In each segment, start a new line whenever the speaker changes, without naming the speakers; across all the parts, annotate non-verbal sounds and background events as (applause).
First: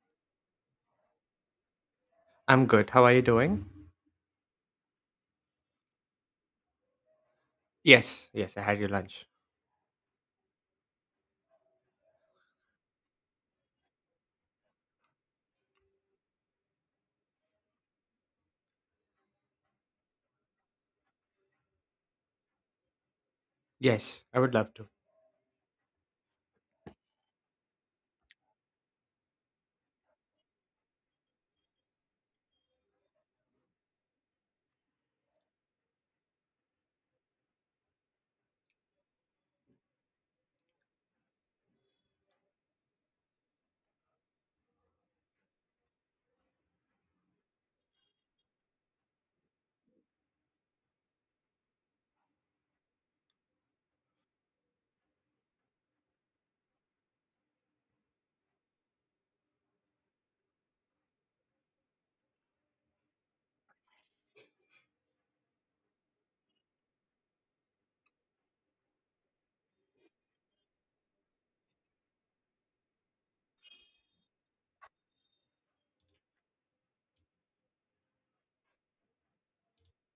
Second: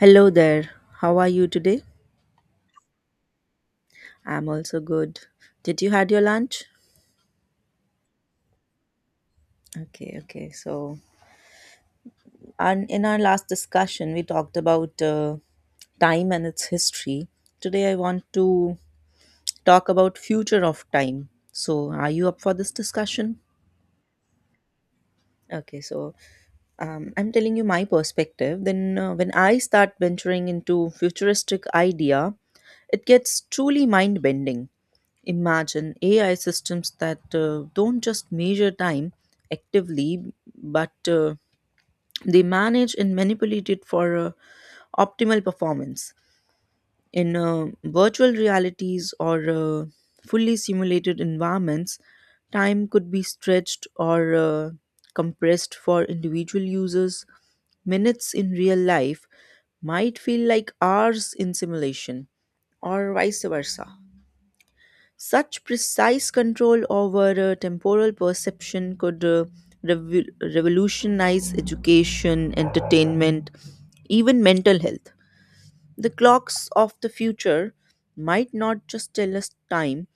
Hello there. How are you today?
I'm good. How are you doing?
I'm also good. Did you had your lunch?
Yes, yes, I had your lunch.
Okay, okay. And in our last discussion, we talked about time and its history. Today, I want to talk about future of time. So, are you up for this discussion?
Yes, I would love
Okay, so I'm telling you my perspective. Then, when I start venturing into futuristic idea, it gets truly mind bending. Imagine AI systems that don't just measure time actively, but they manage and manipulate it for optimal performance. In virtual realities or fully simulated environments, time could be stretched or compressed for individual users. Minutes in real life might feel like hours in simulation, or vice versa. Such precise control over temporal perception could revolutionize education, entertainment, even mental health. The clocks of the future might not just tell us time,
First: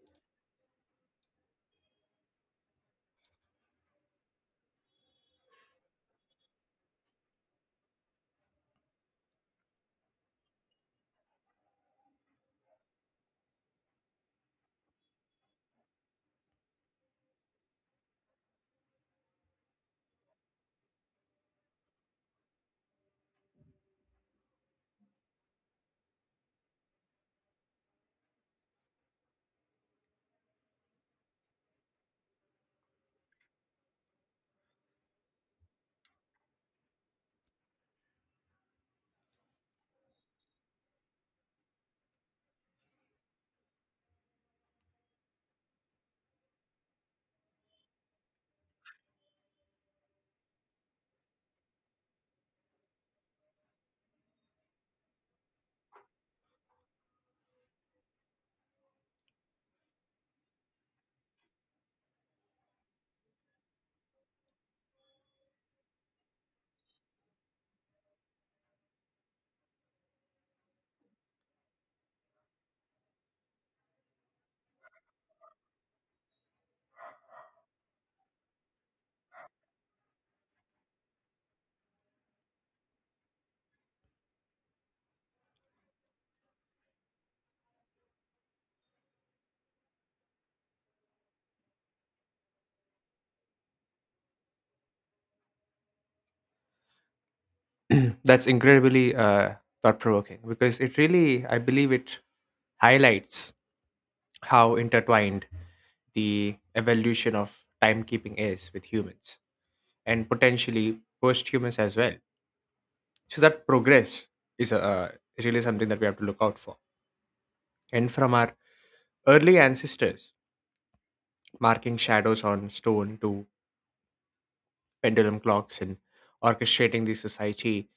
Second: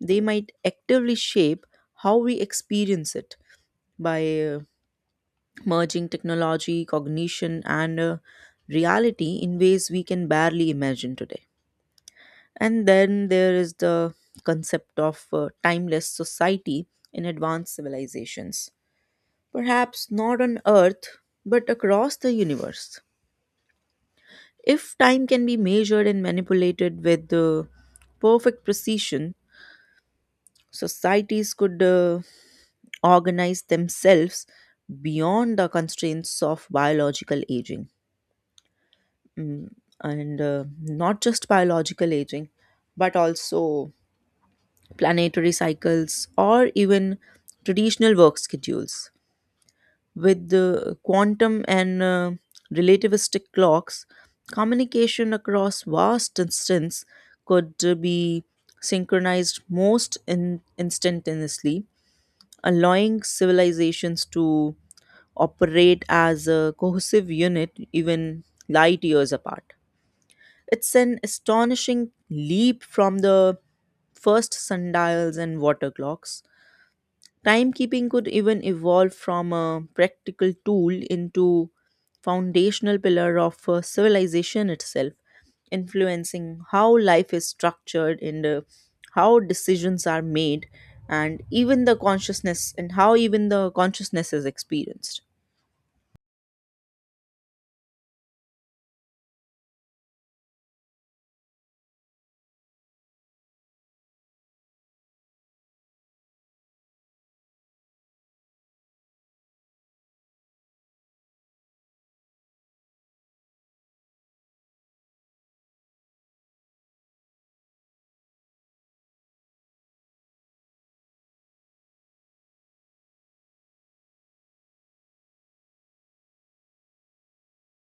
they might actively shape how we experience it by merging technology, cognition, and reality in ways we can barely imagine today. And then there is the concept of timeless society in advanced civilizations. Perhaps not on Earth, but across the universe. If time can be measured and manipulated with perfect precision, societies could organize themselves beyond the constraints of biological aging. Mm, And not just biological aging, but also planetary cycles, or even traditional work schedules. With the quantum and relativistic clocks, communication across vast distances could be synchronized most instantaneously, allowing civilizations to operate as a cohesive unit even light years apart. It's an astonishing leap from the first sundials and water clocks. Timekeeping could even evolve from a practical tool into foundational pillar of civilization itself, influencing how life is structured and how decisions are made and even the consciousness and how even the consciousness is experienced.
to. (clears throat) That's incredibly thought provoking because it really, I believe, it highlights how intertwined the evolution of timekeeping is with humans and potentially post humans as well. So, that progress is really something that we have to look out for. And from our early ancestors, marking shadows on stone to pendulum clocks and orchestrating the society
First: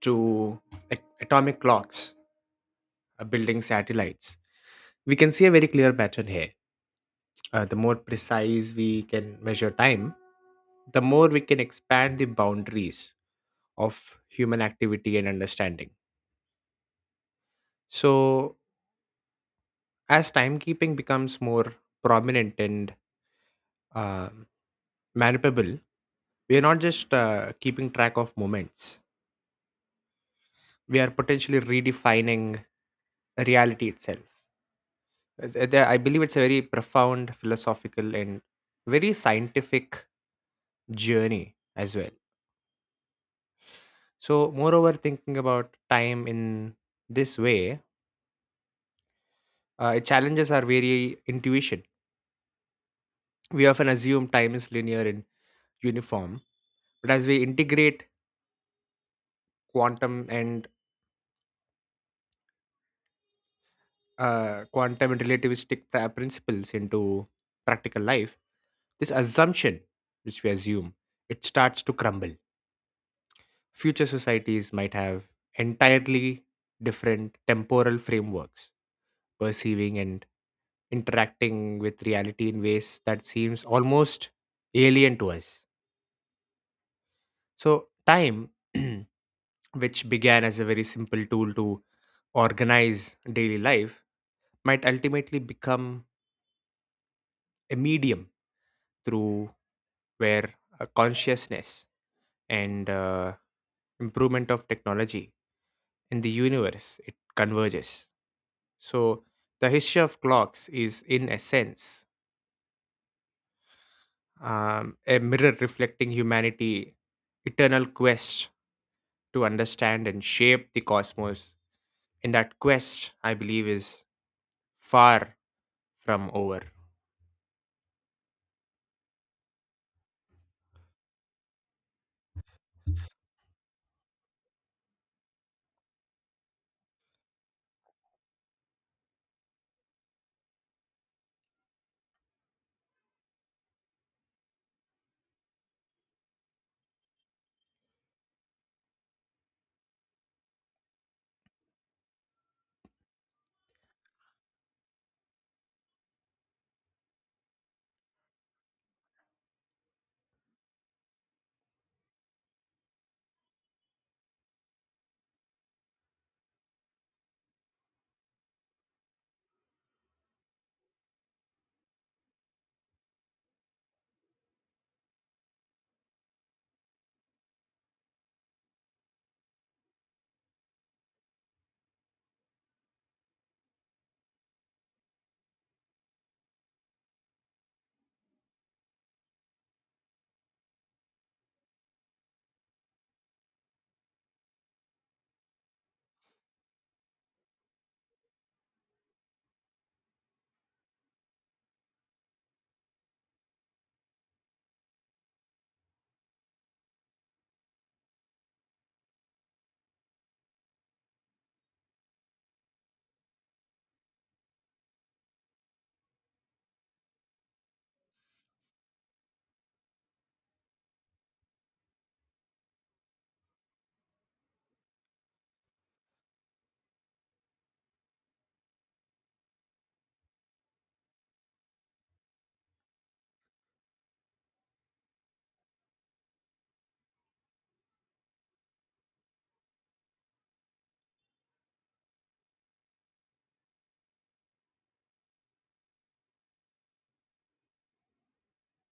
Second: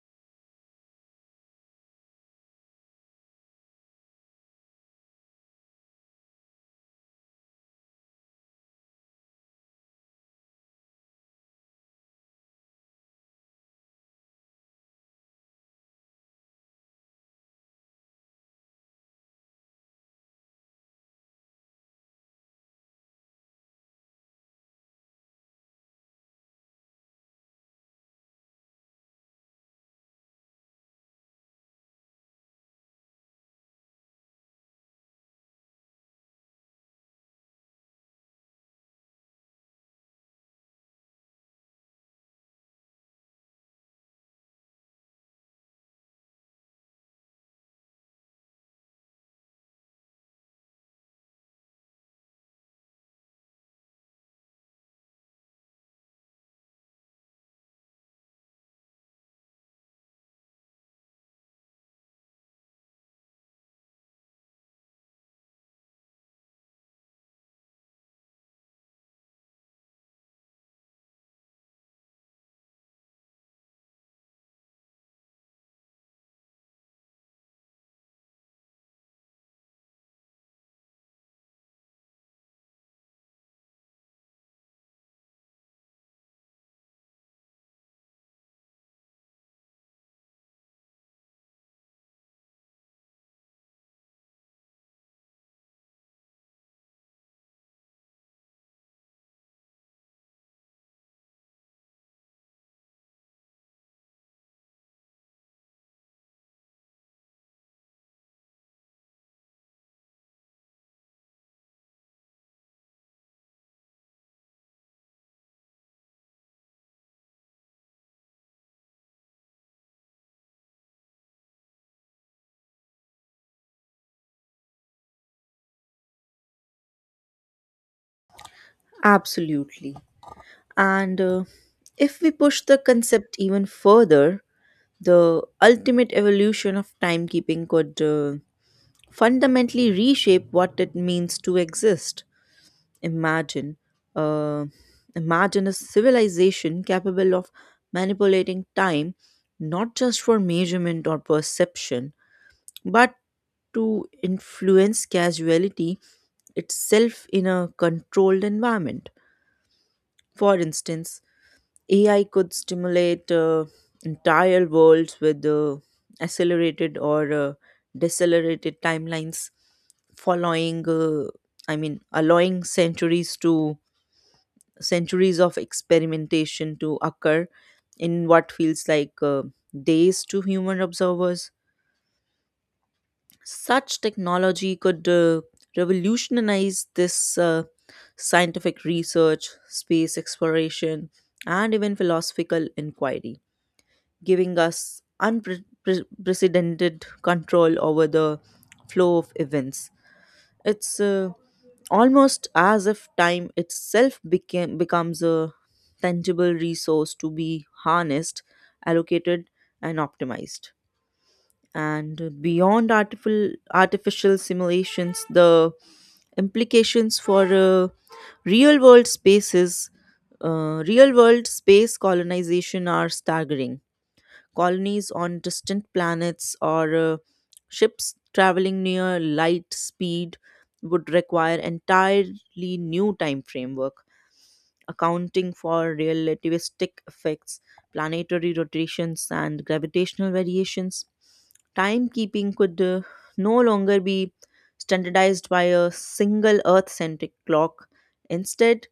to atomic clocks building satellites, we can see a very clear pattern here. The more precise we can measure time, the more we can expand the boundaries of human activity and understanding. So, as timekeeping becomes more prominent and uh, manipulable, we are not just keeping track of moments, we are potentially redefining reality itself. I believe it's a very profound philosophical and very scientific journey as well. So, moreover, thinking about time in this way, it challenges our very intuition. We often assume time is linear and uniform, but as we integrate quantum and quantum and relativistic principles into practical life, this assumption, which we assume, it starts to crumble. Future societies might have entirely different temporal frameworks, perceiving and interacting with reality in ways that seems almost alien to us. So, time, (clears throat) which began as a very simple tool to organize daily life, might ultimately become a medium through where consciousness and improvement of technology in the universe it converges. So the history of clocks is in essence a mirror reflecting humanity eternal quest to understand and shape the cosmos, and that quest, I believe, is far from over.
Absolutely. And if we push the concept even further, the ultimate evolution of timekeeping could fundamentally reshape what it means to exist. Imagine, uh, imagine a civilization capable of manipulating time not just for measurement or perception, but to influence casuality itself in a controlled environment. For instance, AI could stimulate entire worlds with accelerated or decelerated timelines, following, uh, allowing centuries to centuries of experimentation to occur in what feels like days to human observers. Such technology could revolutionize this scientific research, space exploration, and even philosophical inquiry, giving us unprecedented control over the flow of events. It's almost as if becomes a tangible resource to be harnessed, allocated, and optimized. And beyond artificial simulations, the implications for real world real world space colonization are staggering. Colonies on distant planets, or ships traveling near light speed would require entirely new time framework accounting for relativistic effects, planetary rotations, and gravitational variations. Timekeeping could no longer be standardized by a single Earth centric clock. Instead,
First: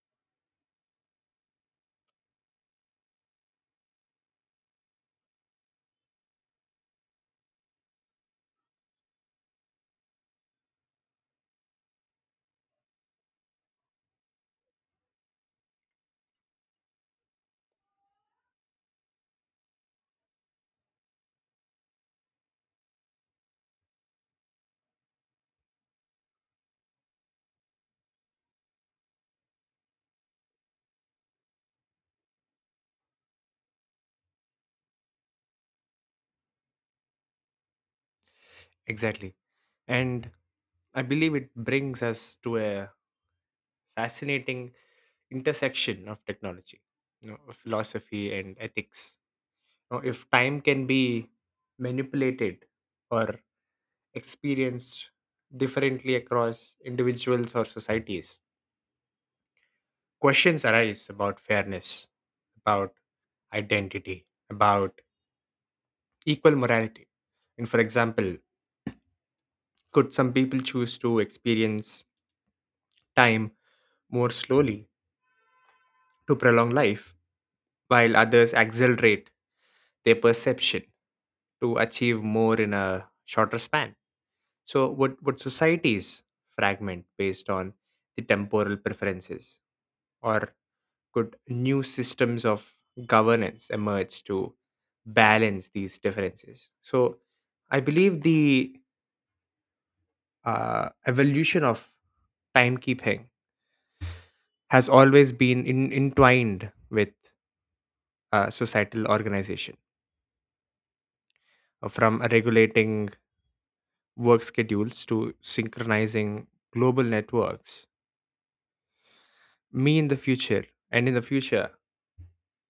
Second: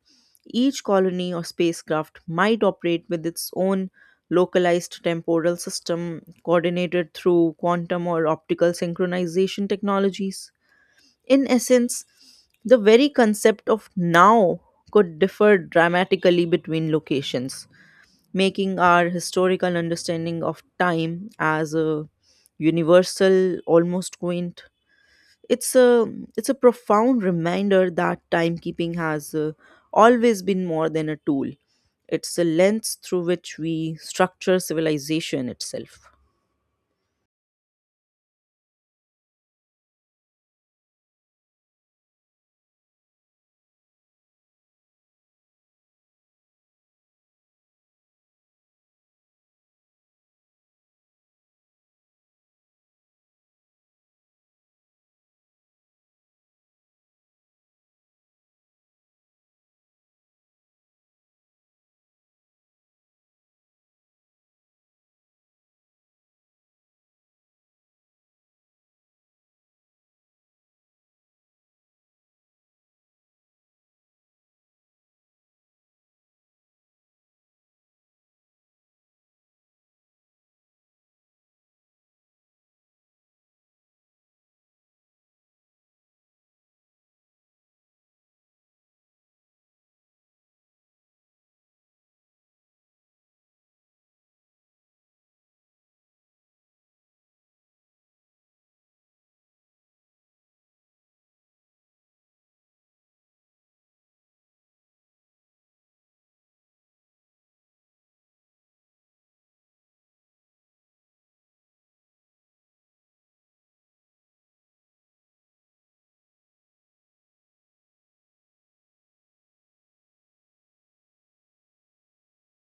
each colony or spacecraft might operate with its own localized temporal system coordinated through quantum or optical synchronization technologies. In essence, the very concept of now could differ dramatically between locations, making our historical understanding of time as a universal almost quaint. It's a it's a profound reminder that timekeeping has always been more than a tool. It's a lens through which we structure civilization itself.
Exactly. And I believe it brings us to a fascinating intersection of technology, you know, philosophy and ethics. Now, if time can be manipulated or experienced differently across individuals or societies, questions arise about fairness, about identity, about equal morality. And for example, could some people choose to experience time more slowly to prolong life, while others accelerate their perception to achieve more in a shorter span? So, would societies fragment based on the temporal preferences? Or could new systems of governance emerge to balance these differences? So, I believe the evolution of timekeeping has always been in, entwined with societal organization, from regulating work schedules to synchronizing global networks. Me in the future, and in the future,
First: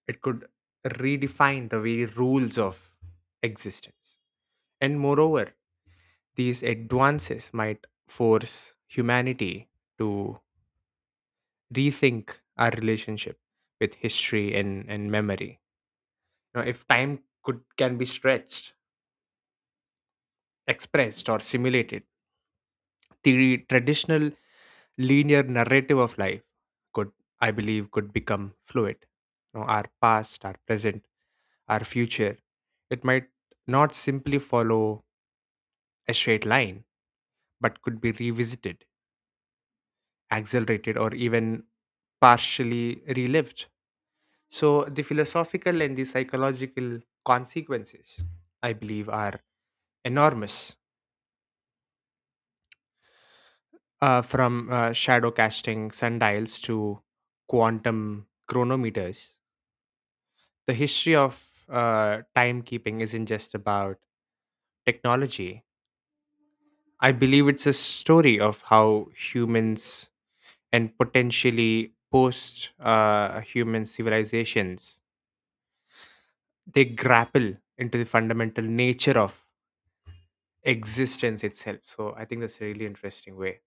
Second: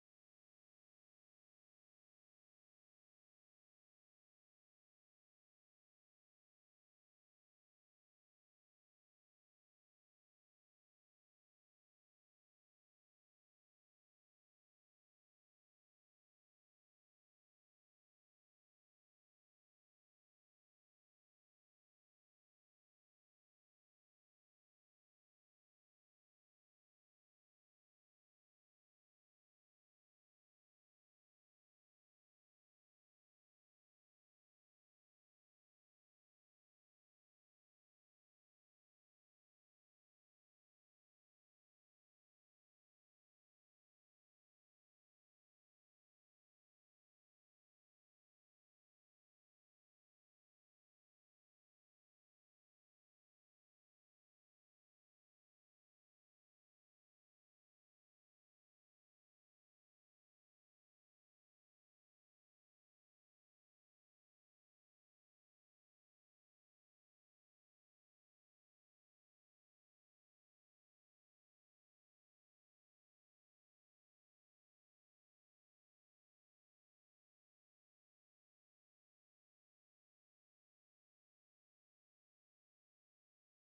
it could redefine the very rules of existence. And moreover, these advances might force humanity to rethink our relationship with history and memory. You know, if time could can be stretched, expressed or simulated, the traditional linear narrative of life could, I believe, could become fluid. You know, our past, our present, our future. It might not simply follow a straight line, but could be revisited, accelerated, or even partially relived. So, the philosophical and the psychological consequences, I believe, are enormous. From shadow casting sundials to quantum chronometers. The history of timekeeping isn't just about technology. I believe it's a story of how humans and potentially post human civilizations they grapple into the fundamental nature of existence itself. So I think that's a really interesting way.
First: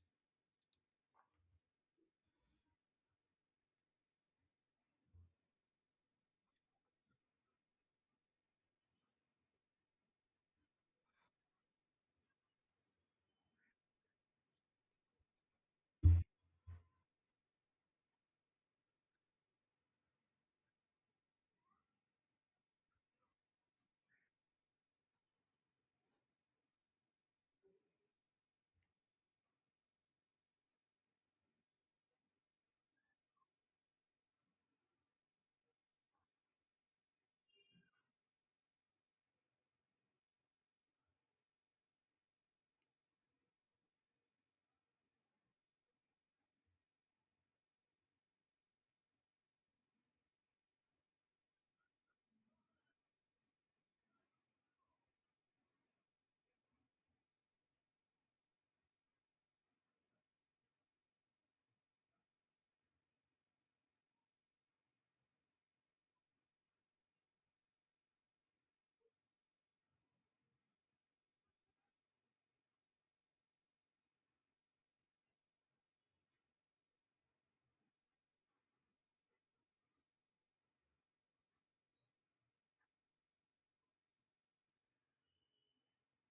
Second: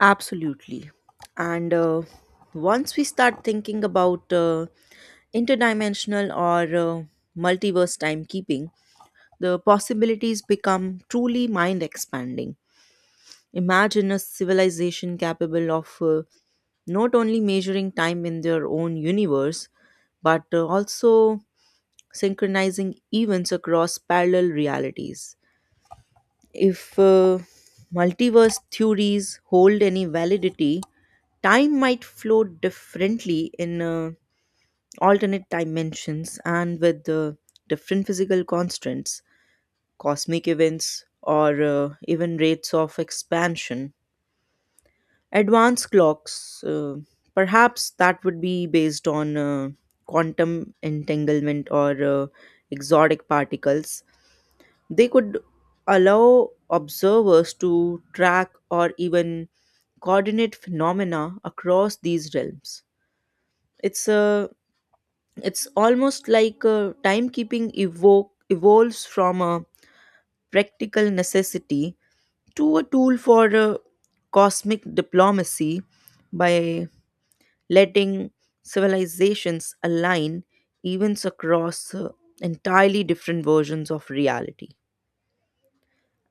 Absolutely. And once we start thinking about interdimensional or multiverse timekeeping, the possibilities become truly mind expanding. Imagine a civilization capable of not only measuring time in their own universe, but also synchronizing events across parallel realities. If multiverse theories hold any validity, time might flow differently in alternate dimensions and with different physical constants, cosmic events, or even rates of expansion. Advanced clocks, perhaps that would be based on quantum entanglement or exotic particles. They could allow observers to track or even coordinate phenomena across these realms. It's a it's almost like timekeeping evolves from a practical necessity to a tool for cosmic diplomacy by letting civilizations align events across entirely different versions of reality,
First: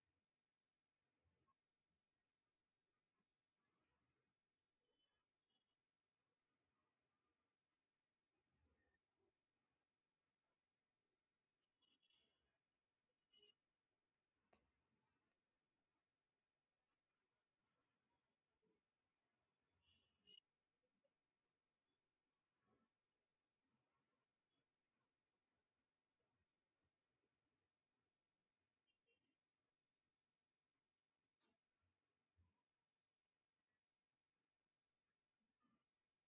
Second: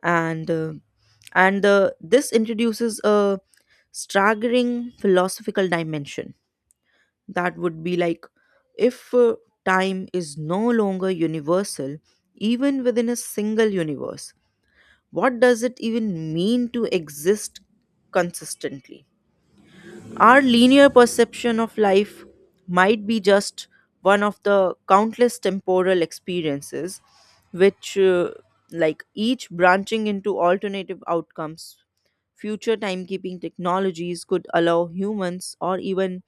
and uh, and this introduces a staggering philosophical dimension that would be like if time is no longer universal even within a single universe. What does it even mean to exist consistently? Our linear perception of life might be just one of the countless temporal experiences, which, uh, like each branching into alternative outcomes. Future timekeeping technologies could allow humans or even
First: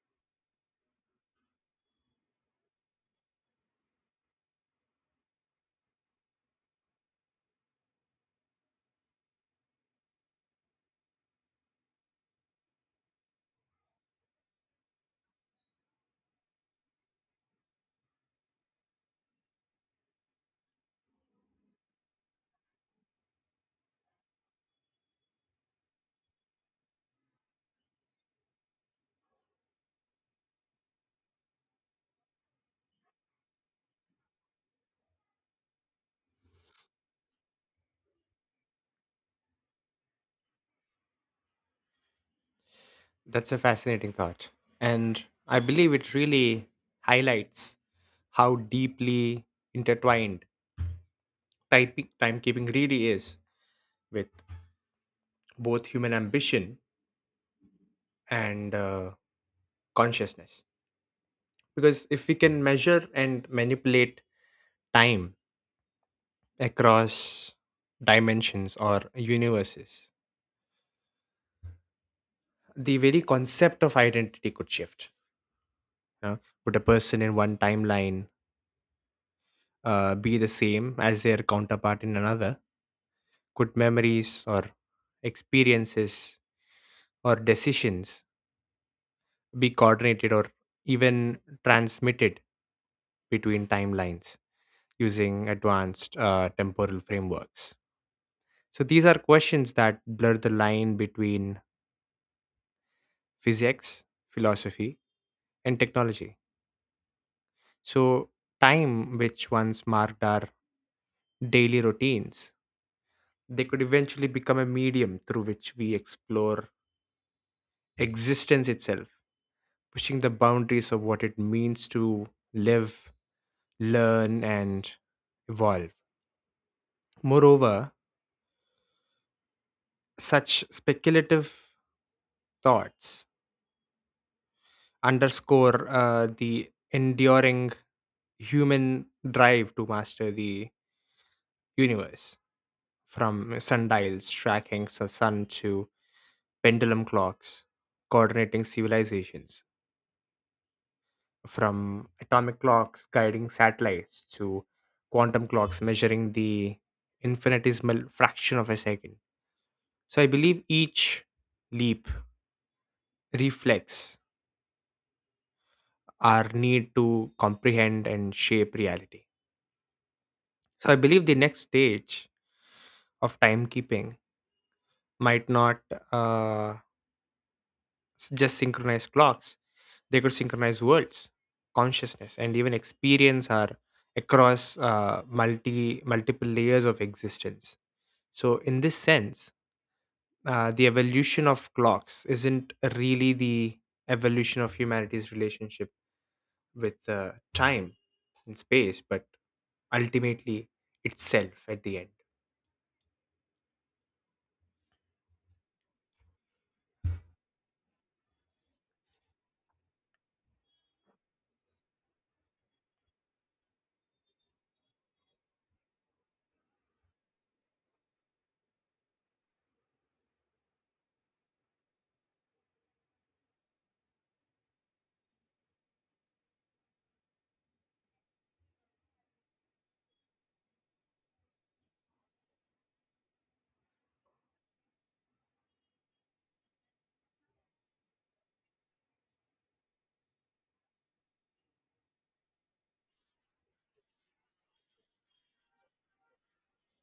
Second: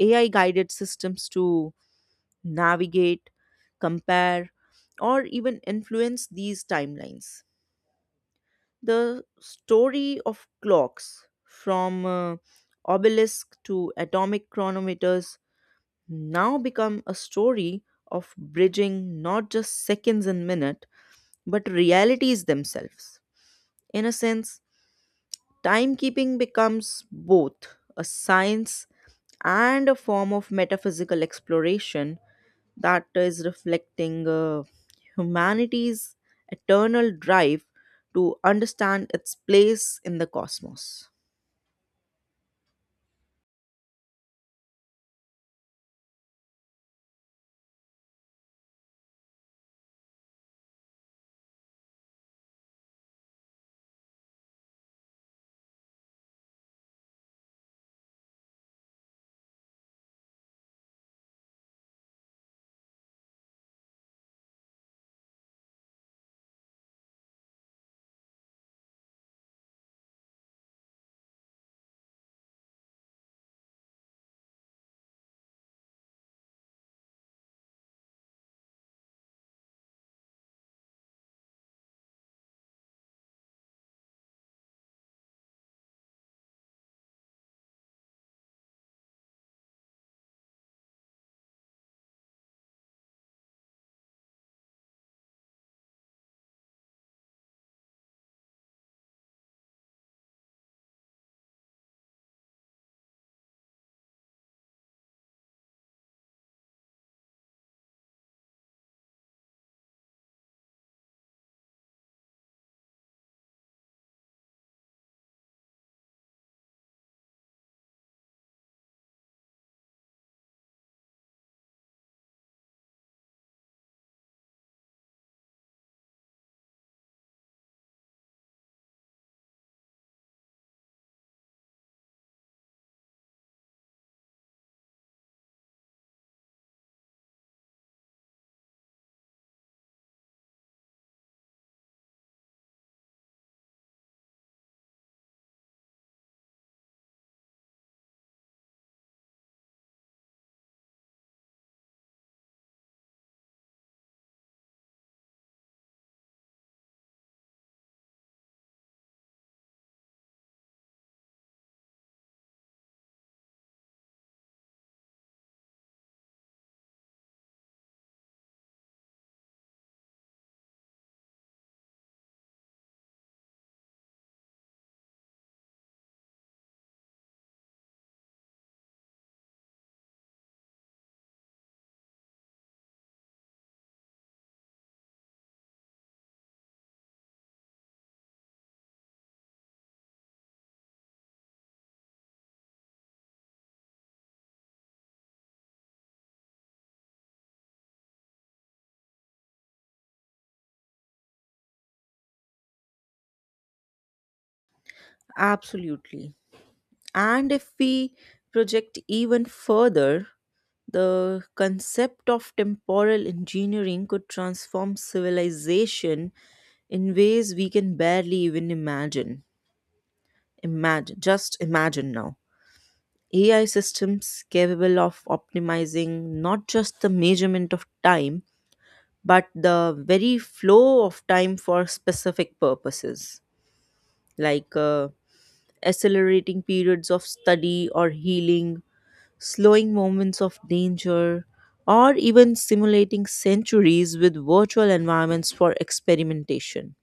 AI guided systems to navigate, compare, or even influence these timelines. The story of clocks from obelisk to atomic chronometers now become a story of bridging not just seconds and minutes but realities themselves. In a sense, timekeeping becomes both a science and a form of metaphysical exploration that is reflecting humanity's eternal drive to understand its place in the cosmos.
That's a fascinating thought. And I believe it really highlights how deeply intertwined timekeeping really is with both human ambition and consciousness. Because if we can measure and manipulate time across dimensions or universes, the very concept of identity could shift. You know? Would a person in one timeline be the same as their counterpart in another? Could memories or experiences or decisions be coordinated or even transmitted between timelines using advanced temporal frameworks? So these are questions that blur the line between physics, philosophy, and technology. So time, which once marked our daily routines, they could eventually become a medium through which we explore existence itself, pushing the boundaries of what it means to live, learn, and evolve. Moreover, such speculative thoughts underscore the enduring human drive to master the universe, from sundials tracking the sun to pendulum clocks coordinating civilizations, from atomic clocks guiding satellites to quantum clocks measuring the infinitesimal fraction of a second. So I believe each leap reflects our need to comprehend and shape reality. So I believe the next stage of timekeeping might not uh, just synchronize clocks, they could synchronize worlds, consciousness, and even experience are across multiple layers of existence. So, in this sense, the evolution of clocks isn't really the evolution of humanity's relationship with time and space, but ultimately itself at the end.
Absolutely. And if we project even further, the concept of temporal engineering could transform civilization in ways we can barely even imagine. Imagine, just imagine now. AI systems capable of optimizing not just the measurement of time, but the very flow of time for specific purposes, like accelerating periods of study or healing, slowing moments of danger, or even simulating centuries with virtual environments for experimentation.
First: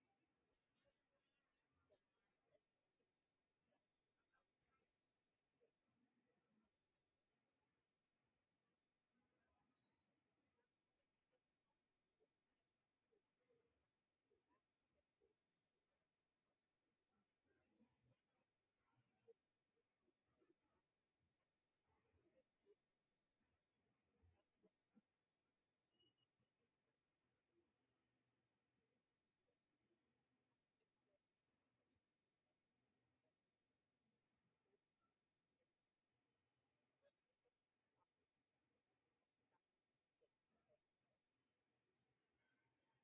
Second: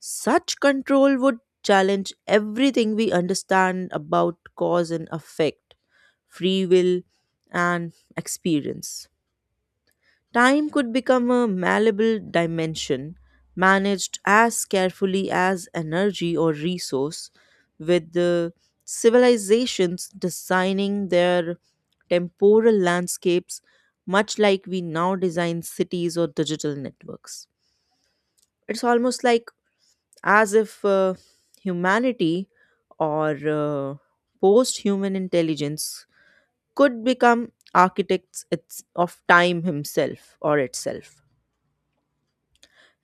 Such control would challenge everything we understand about cause and effect, free will, and experience. Time could become a malleable dimension, managed as carefully as energy or resource, with the civilizations designing their temporal landscapes, much like we now design cities or digital networks. It's almost like as if humanity or post human intelligence could become architects of time himself or itself.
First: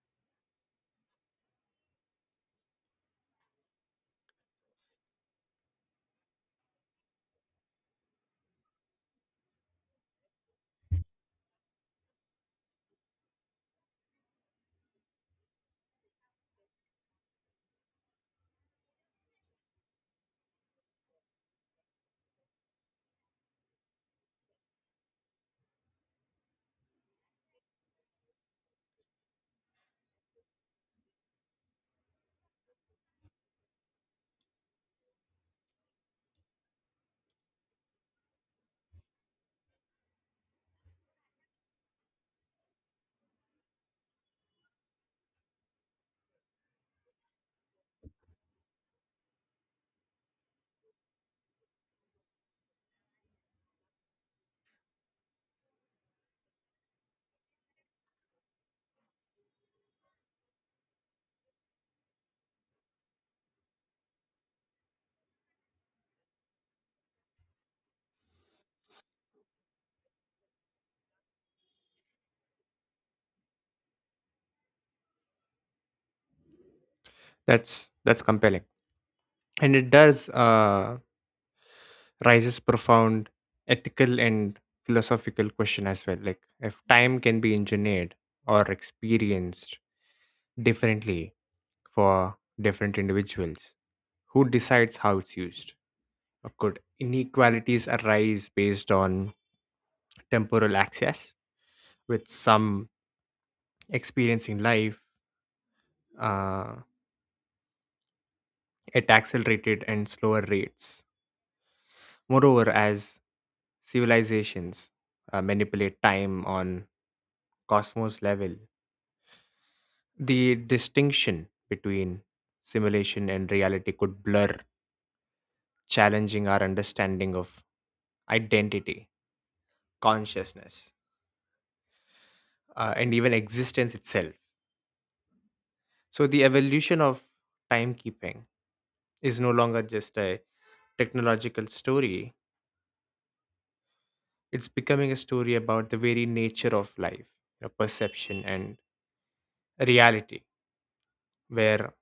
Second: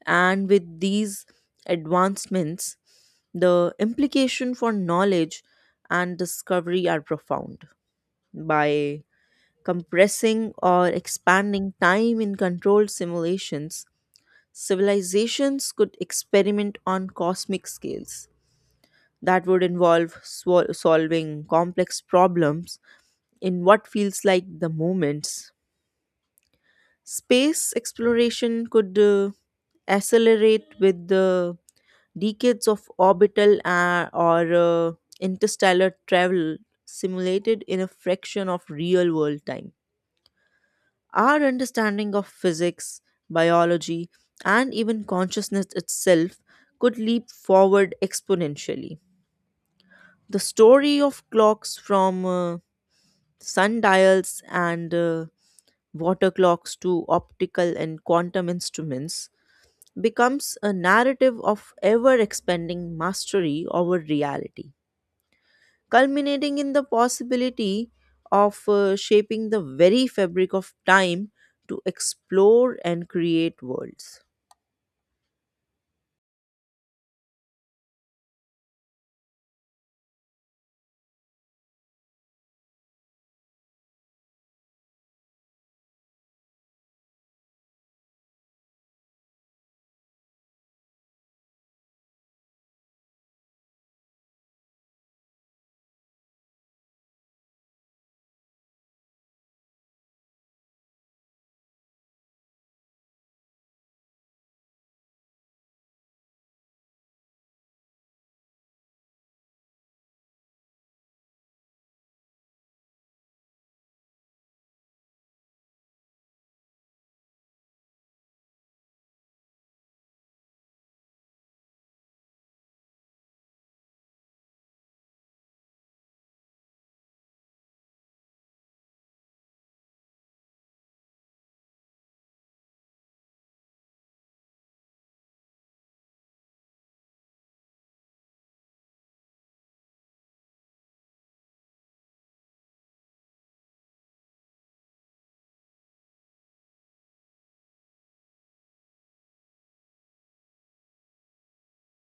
And with these advancements, the implication for knowledge and discovery are profound. By compressing or expanding time in controlled simulations, civilizations could experiment on cosmic scales that would involve solving complex problems in what feels like the moments. Space exploration could accelerate with the decades of orbital or interstellar travel simulated in a fraction of real world time. Our understanding of physics, biology, and even consciousness itself could leap forward exponentially. The story of clocks from sundials and water clocks to optical and quantum instruments becomes a narrative of ever expanding mastery over reality, culminating in the possibility of shaping the very fabric of time to explore and create worlds.
That's compelling. And it does raises profound ethical and philosophical question as well, like if time can be engineered or experienced differently for different individuals, who decides how it's used, or could inequalities arise based on temporal access, with some experiencing life uh, at accelerated and slower rates. Moreover, as civilizations manipulate time on cosmos level, the distinction between simulation and reality could blur, challenging our understanding of identity, consciousness, and even existence itself. So, the evolution of timekeeping is no longer just a technological story, it's becoming a story about the very nature of life, you know, perception, and reality, where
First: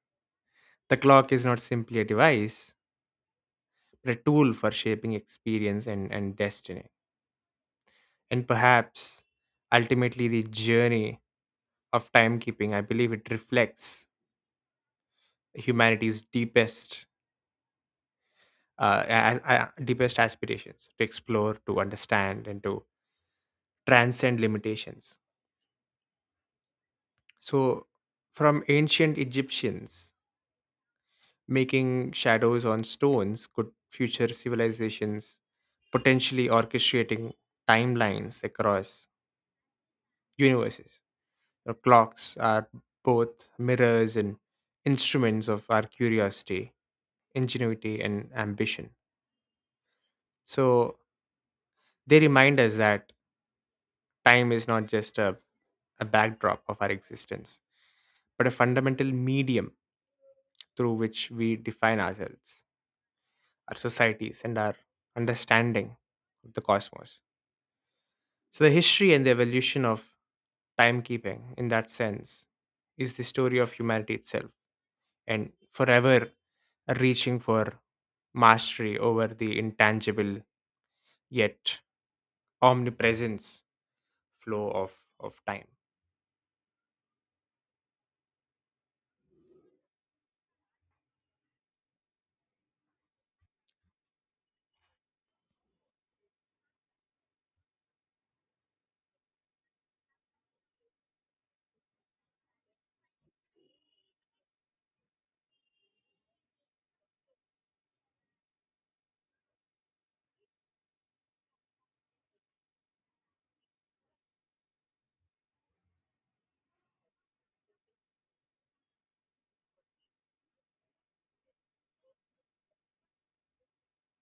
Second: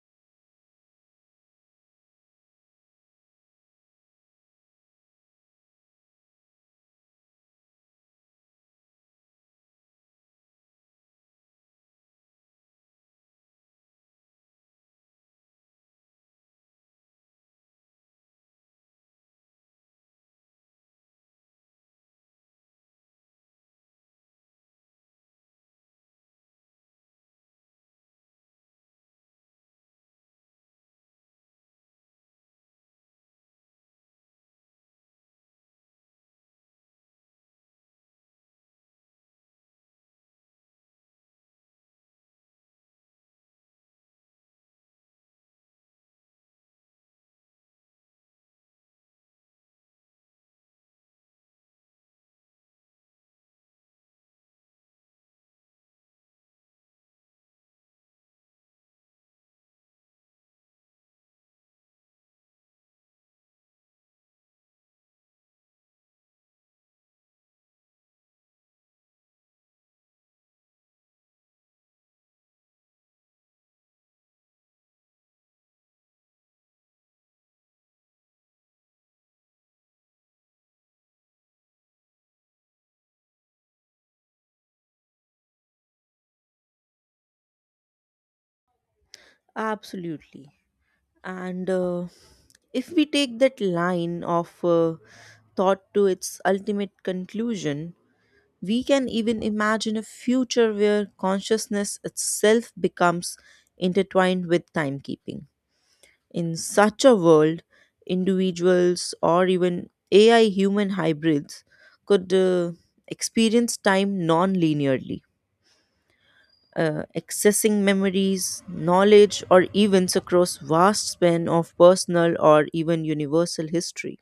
the clock is not simply a device, but a tool for shaping experience and destiny. And perhaps ultimately the journey of timekeeping, I believe it reflects humanity's deepest uh, a- deepest aspirations to explore, to understand, and to transcend limitations. So, from ancient Egyptians making shadows on stones, could future civilizations potentially orchestrating timelines across universes. The clocks are both mirrors and instruments of our curiosity, ingenuity, and ambition. So they remind us that time is not just a backdrop of our existence, but a fundamental medium through which we define ourselves, our societies, and our understanding of the cosmos. So the history and the evolution of timekeeping, in that sense, is the story of humanity itself and forever reaching for mastery over the intangible yet omnipresence flow of time.
Absolutely. And if we take that line of thought to its ultimate conclusion, we can even imagine a future where consciousness itself becomes intertwined with timekeeping. In such a world, individuals or even AI human hybrids could experience time non linearly, accessing memories, knowledge, or events across vast span of personal or even universal history.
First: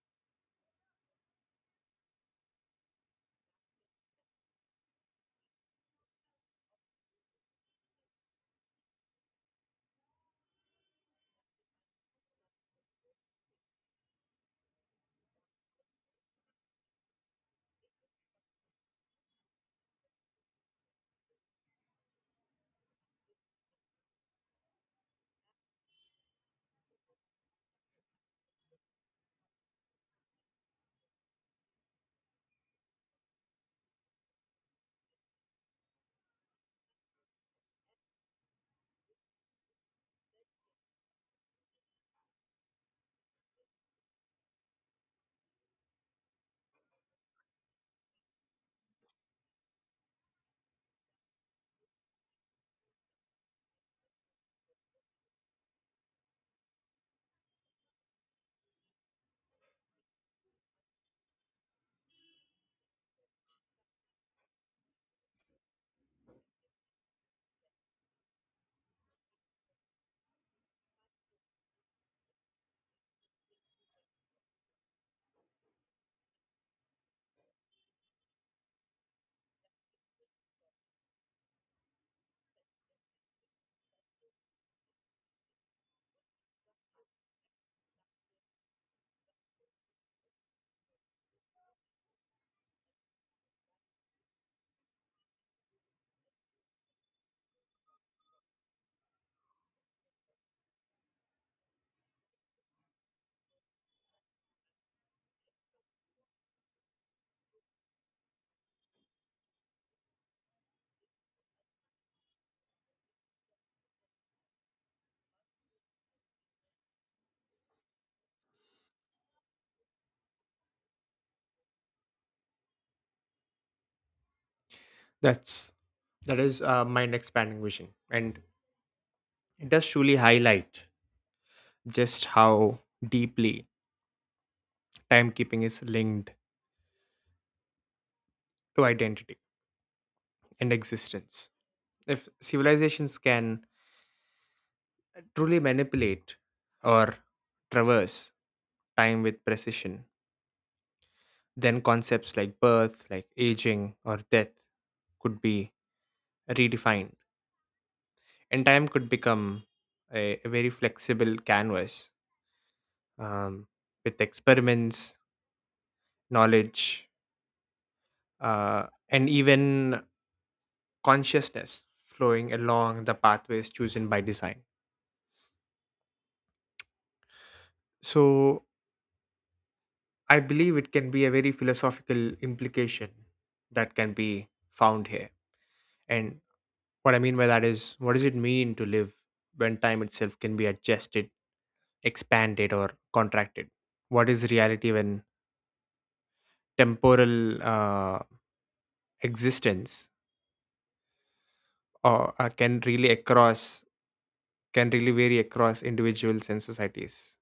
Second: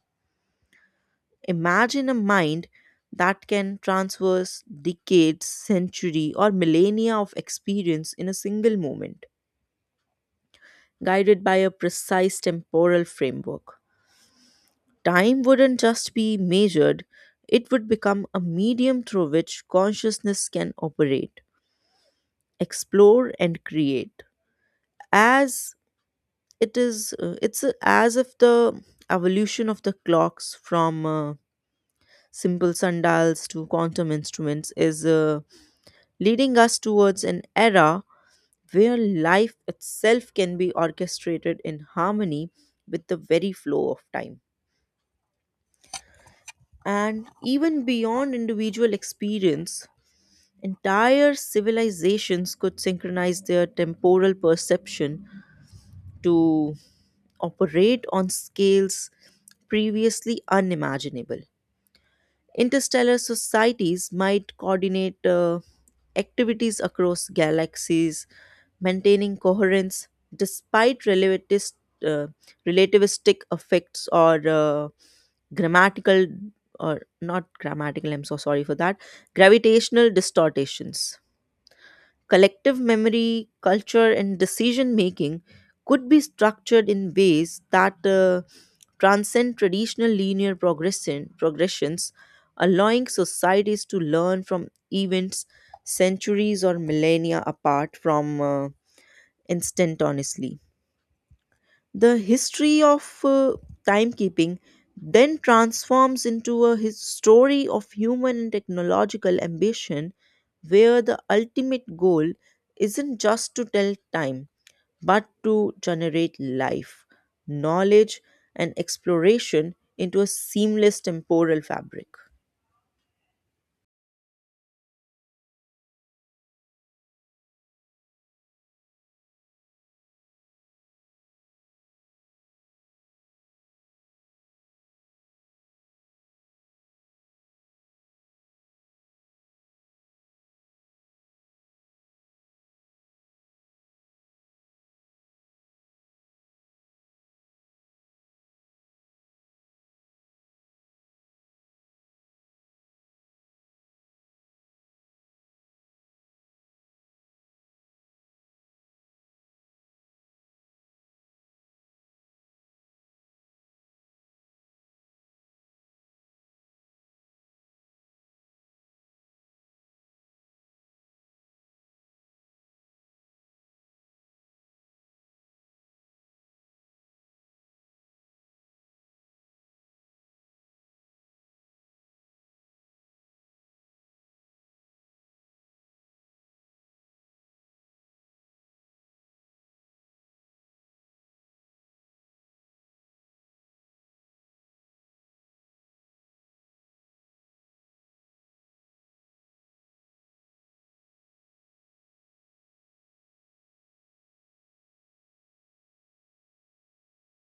Imagine a mind that can traverse decades, century, or millennia of experience in a single moment, guided by a precise temporal framework. Time wouldn't just be measured, it would become a medium through which consciousness can operate, explore, and create. As it is it's as if the evolution of the clocks from simple sundials to quantum instruments is leading us towards an era where life itself can be orchestrated in harmony with the very flow of time. And even beyond individual experience, entire civilizations could synchronize their temporal perception to operate on scales previously unimaginable. Interstellar societies might coordinate activities across galaxies, maintaining coherence despite uh, relativistic effects or grammatical or not grammatical, I'm so sorry for that, gravitational distortions. Collective memory, culture, and decision making could be structured in ways that transcend traditional linear progressions, allowing societies to learn from events centuries or millennia apart from instant honestly. The history of timekeeping then transforms into a story of human and technological ambition where the ultimate goal isn't just to tell time but to generate life, knowledge, and exploration into a seamless temporal fabric.
That's that is a mind expanding vision, and it does truly highlight just how deeply timekeeping is linked to identity and existence. If civilizations can truly manipulate or traverse time with precision, then concepts like birth, like aging, or death could be redefined, and time could become a very flexible canvas um, with experiments, knowledge, uh, and even consciousness flowing along the pathways chosen by design. So, I believe it can be a very philosophical implication that can be found here. And what I mean by that is, what does it mean to live when time itself can be adjusted, expanded or contracted? What is reality when temporal existence or can really across can really vary across individuals and societies?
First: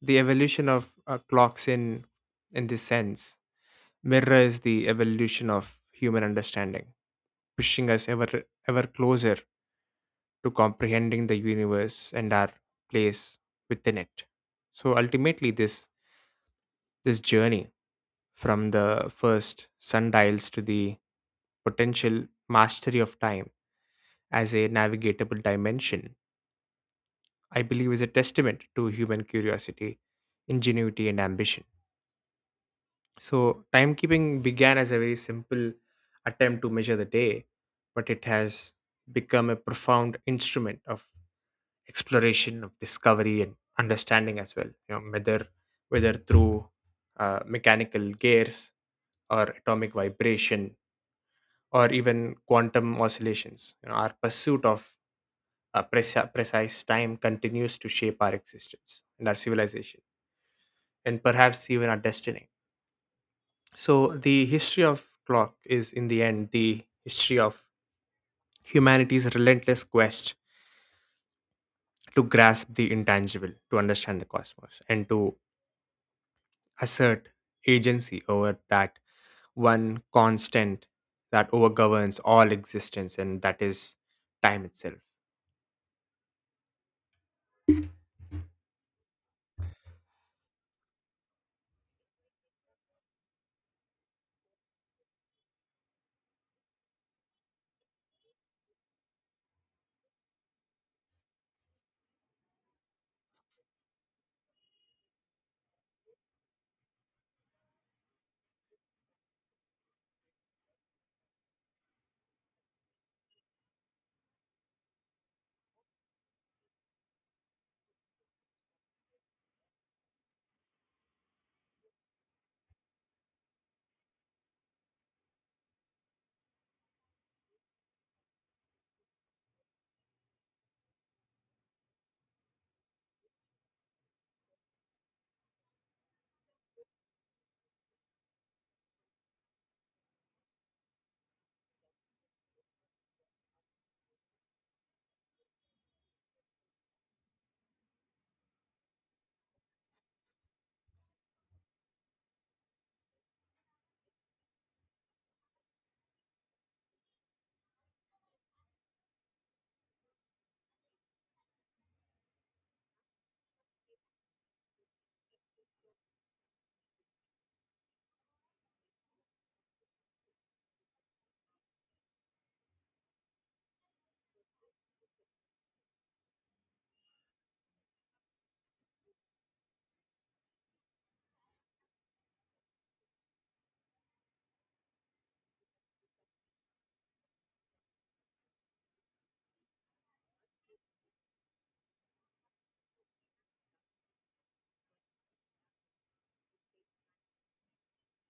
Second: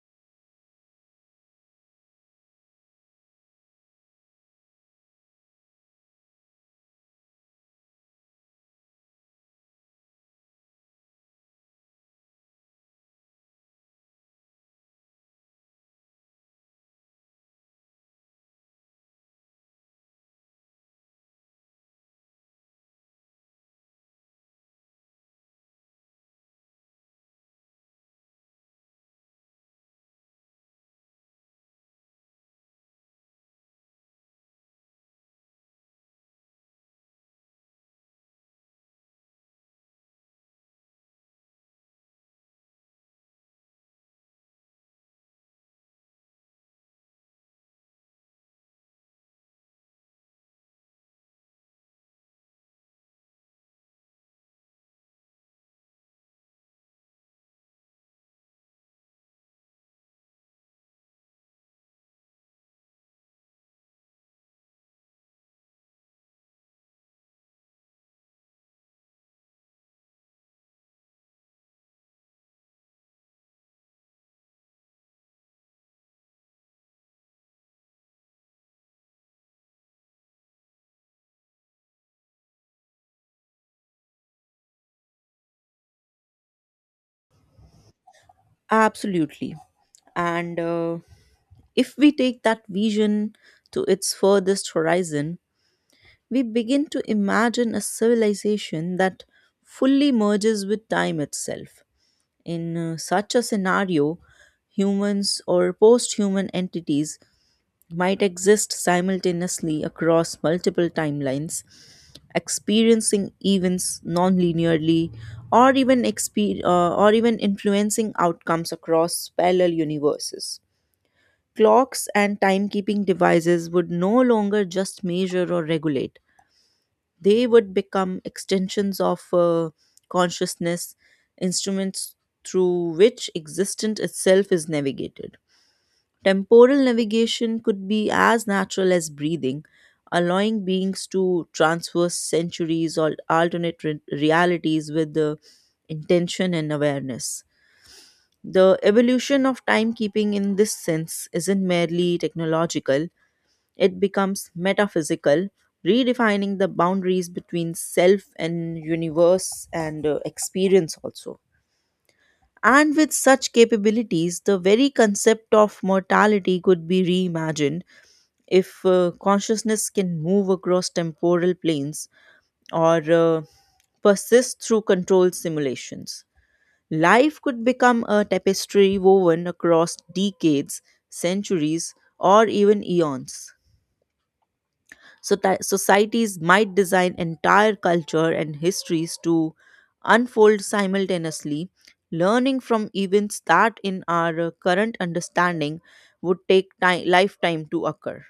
The evolution of clocks in this sense mirrors the evolution of human understanding, pushing us ever closer to comprehending the universe and our place within it. So ultimately, this journey from the first sundials to the potential mastery of time as a navigatable dimension, I believe is a testament to human curiosity, ingenuity, and ambition. So, timekeeping began as a very simple attempt to measure the day, but it has become a profound instrument of exploration, of discovery, and understanding as well. You know, whether through mechanical gears or atomic vibration or even quantum oscillations. You know, our pursuit of a precise time continues to shape our existence and our civilization, and perhaps even our destiny. So, the history of clock is, in the end, the history of humanity's relentless quest to grasp the intangible, to understand the cosmos, and to assert agency over that one constant that overgoverns all existence, and that is time itself.
Absolutely. And if we take that vision to its furthest horizon, we begin to imagine a civilization that fully merges with time itself. In such a scenario, humans or post human entities might exist simultaneously across multiple timelines, experiencing events non-linearly, or even or even influencing outcomes across parallel universes. Clocks and timekeeping devices would no longer just measure or regulate; they would become extensions of consciousness, instruments through which existence itself is navigated. Temporal navigation could be as natural as breathing, allowing beings to traverse centuries or alternate realities with the intention and awareness. The evolution of timekeeping in this sense isn't merely technological, it becomes metaphysical, redefining the boundaries between self and universe and experience also. And with such capabilities, the very concept of mortality could be reimagined. If consciousness can move across temporal planes or persist through controlled simulations, life could become a tapestry woven across decades, centuries, or even eons. So, that societies might design entire culture and histories to unfold simultaneously, learning from events that, in our current understanding, would take time, lifetime to occur.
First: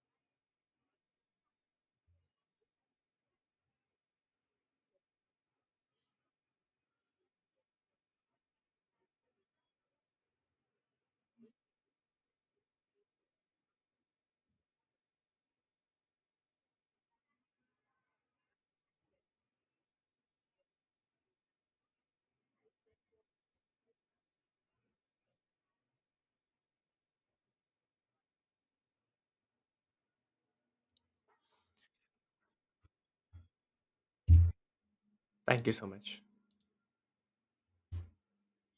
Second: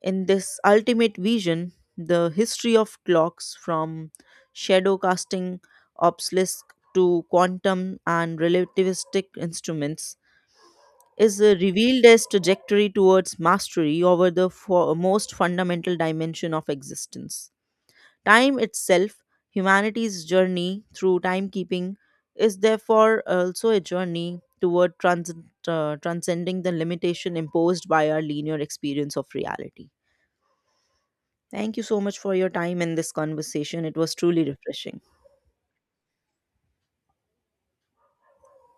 In this ultimate vision, the history of clocks from shadow casting obelisk to quantum and relativistic instruments is revealed as trajectory towards mastery over the most fundamental dimension of existence. Time itself, humanity's journey through timekeeping, is therefore also a journey toward transcending the limitation imposed by our linear experience of reality. Thank you so much for your time and this conversation. It was truly refreshing.
Thank you so much.